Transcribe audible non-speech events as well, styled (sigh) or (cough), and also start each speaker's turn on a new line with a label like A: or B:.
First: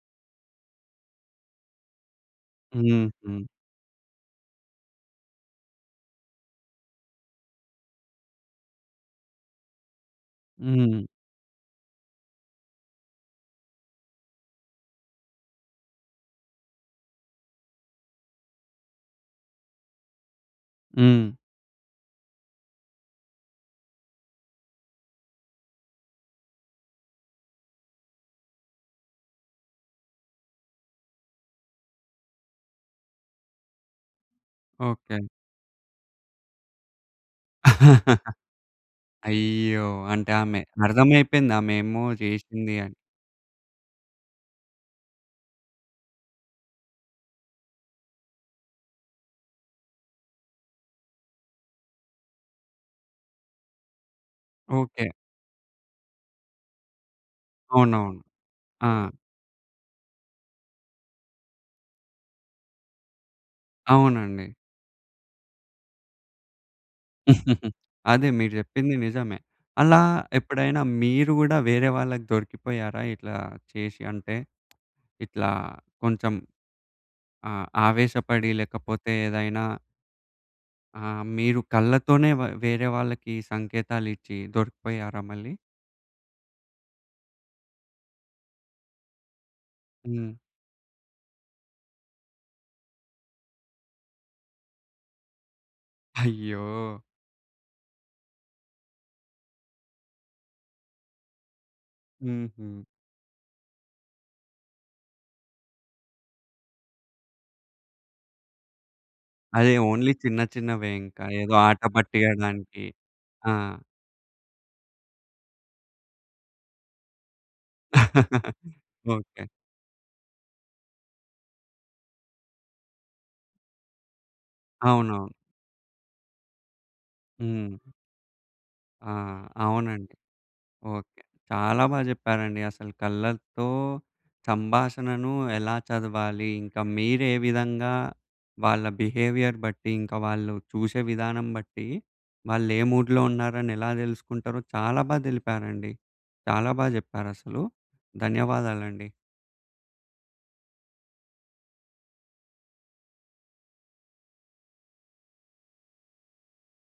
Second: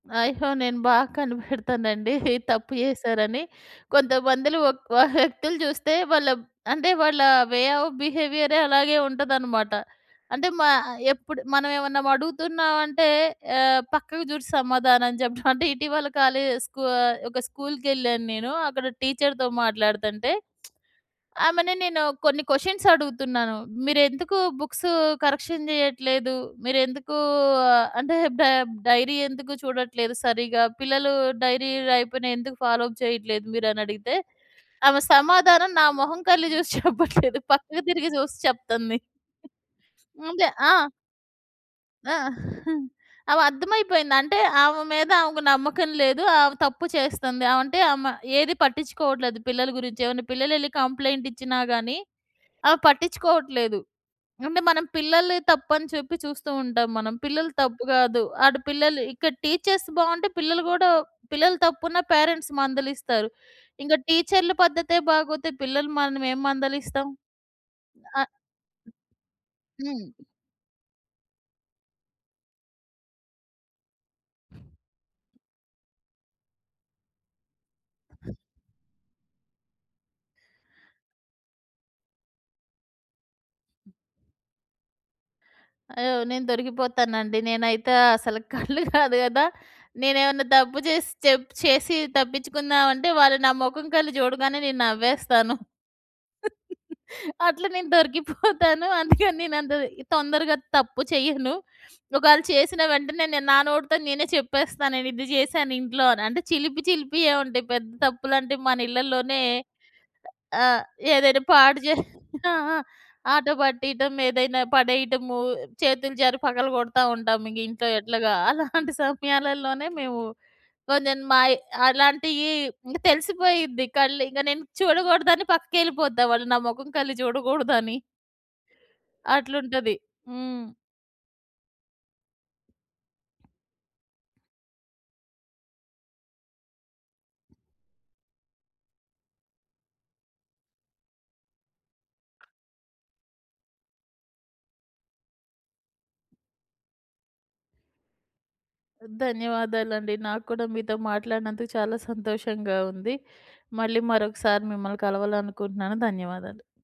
A: అయ్యో! నేను బాగా కనిపెడతానండి తప్పు
B: హుహు.
A: చేశారని. కొంతమంది‌లో ఒక్ వ వ్యక్తులు జూస్తే వాళ్ళ అంటే, వాళ్ళా వే ఆఫ్ బిహేవియరే అలాగే ఉంటుదనమాట. అంటే, మా
B: హ్మ్.
A: ఎప్పుడు మనవేవన్నా వడుగుతున్నావంటే ఆహ్, పక్కకు జూసి సమాధానం చెప్పడం. అంటే, ఇటీవల కాలేజ్, స్కూ ఆహ్, ఒక స్కూల్‌కేళ్ళాను నేను. అక్కడ టీచర్‌తో మాట్లాడతంటే,
B: హ్మ్.
A: (smacks lips) ఆమెని నేను కొన్ని కొషన్సడుగుతున్నాను. "మీరెందుకు బుక్సూ కరెక్షన్ చెయ్యట్లేదు? మీరెందుకూ ఆహ్, అంటే బె డైరీ ఎందుకు చూడట్లేదు సరిగ్గా? పిల్లలూ డైరీ రాయికపోయిన ఎందుకు ఫాలో అప్ చెయ్యట్లేదు మీరనడిగితే," ఆమె
B: ఓకే.
A: సమాధానం నా మొహం, కళ్ళు జూసి చెప్పట్లేదు. పక్కకి తిరిగి
B: (laughs)
A: జూసి చెప్తంది.
B: అయ్యో! అంటే,
A: అదే.
B: ఆమె
A: ఆ!
B: అర్థమైపోయిందామేమో
A: ఆ!
B: జేషింది
A: (chuckles)
B: అని.
A: ఆమె అర్థమైపోయింది. అంటే, ఆమె మీద ఆమెకు నమ్మకం లేదు, ఆమె తప్పు చేస్తంది. ఆవంటే ఆమె ఏదీ పట్టిచ్చుకోవట్లేదు పిల్లల గురించి. ఏవన్నా పిల్లలెళ్ళి కంప్లెయింటిచ్చినా గానీ, ఆమె పట్టిచ్చుకోవట్లేదు. అంటే, మనం
B: ఓకే.
A: పిల్లలిదే తప్పని చెప్పి చూస్తూ ఉంటాం మనం. పిల్లలు తప్పు
B: అవునవును.
A: గాదు, ఆడ
B: ఆ!
A: పిల్లలు ఇక్కడ టీచర్స్ బావుంటే పిల్లలు గూడా, పిల్లలు తప్పున్నా పేరెంట్స్ మందలిస్తారు. ఇంక
B: అవునండి.
A: టీచర్ల పద్ధతే బాగోతే పిల్లలని మనమేం మందలిస్తాం.
B: (chuckles) అదే.
A: ఆగ్
B: మీరు జెప్పింది నిజమే. అలా
A: హ్మ్.
B: ఎప్పుడైనా మీరు గూడా వేరే వాళ్ళకి దొరికిపోయారా ఇట్లా చేసి? అంటే, ఇట్లా కొంచెం ఆహ్, ఆవేశపడి లేకపోతే ఏదైనా ఆ! మీరు కళ్ళతోనే వ వేరే వాళ్ళకి సంకేతాలిచ్చీ దొరికిపోయారా మళ్ళీ?
A: అయ్యో! నేను దొరికిపోతానండి. నేనైతే అసలు కళ్ళు గాదు గదా!
B: హ్మ్.
A: నేనేవన్నా తప్పు జేసి చెప్ చేసి తప్పిచ్చుకుందావంటే, వాళ్ళు నా మొఖం కల్లి జూడగానే నేను నవ్వేస్తాను.
B: అయ్యో!
A: అట్ల నేను దొరికిపోతాను. అందుకని నేనంత తొందరగా తప్పు చెయ్యను. ఒకాళ చేసిన
B: హుహు.
A: వెంటనే, నేను నా నోటితోనే నేనే చెప్పేస్తాను, నేనిది జేశానింట్లో అని. అంటే, చిలిపి చిలిపియే ఉంటాయి. పెద్ద తప్పులంటే మనిళ్ళలోనే
B: అదే. ఓన్లీ చిన్న
A: ఆ!
B: చిన్నవే ఇంక.
A: ఏదైనా
B: ఏదో
A: పాడు
B: ఆట
A: జే ఆ! ఆ!
B: పట్టియ్యడానికి.
A: ఆట
B: ఆ!
A: పట్టీటం, ఏదైనా పడేయటము, చేతులు జారి పగలగొడతావుంటాం ఇంగింట్లో ఎట్లాగా.
B: (laughs)
A: అలాంటి
B: ఓకే.
A: సమయాలల్లోనే మేవు కొంచెం మాయి అలాంటియీ ఇంగ తెలిసిపోయిద్ది కళ్ళు. ఇంగ నేను
B: అవునవును.
A: చూడకూడదని పక్కకెళ్ళిపోతా వాళ్ళు నా మొఖం‌ కల్లి
B: హ్మ్.
A: జూడకూడదని.
B: ఆ!
A: అట్లుంటది.
B: అవునండి.
A: హ్మ్.
B: ఓకే. చాలా బా జెప్పారండి. అసలు కళ్ళతో సంభాషణను ఎలా చదవాలి, ఇంక మీరే విధంగా వాళ్ళ బిహేవియర్ బట్టి, ఇంక వాళ్ళు చూసే విధానం బట్టీ, వాళ్ళే మూడ్‌లో ఉన్నారని ఎలా తెలుసుకుంటారో చాలా బా దెలిపారండి. చాలా బా జెప్పారసలు. ధన్యవాదాలండి.
A: ధన్యవాదాలండి. నాకు కూడా మీతో మాట్లాడినందుకు చాలా సంతోషంగా ఉంది. మళ్ళీ మరొకసారి మిమ్మల్ని కలవాలనుకుంటన్నాను. ధన్యవాదాలు.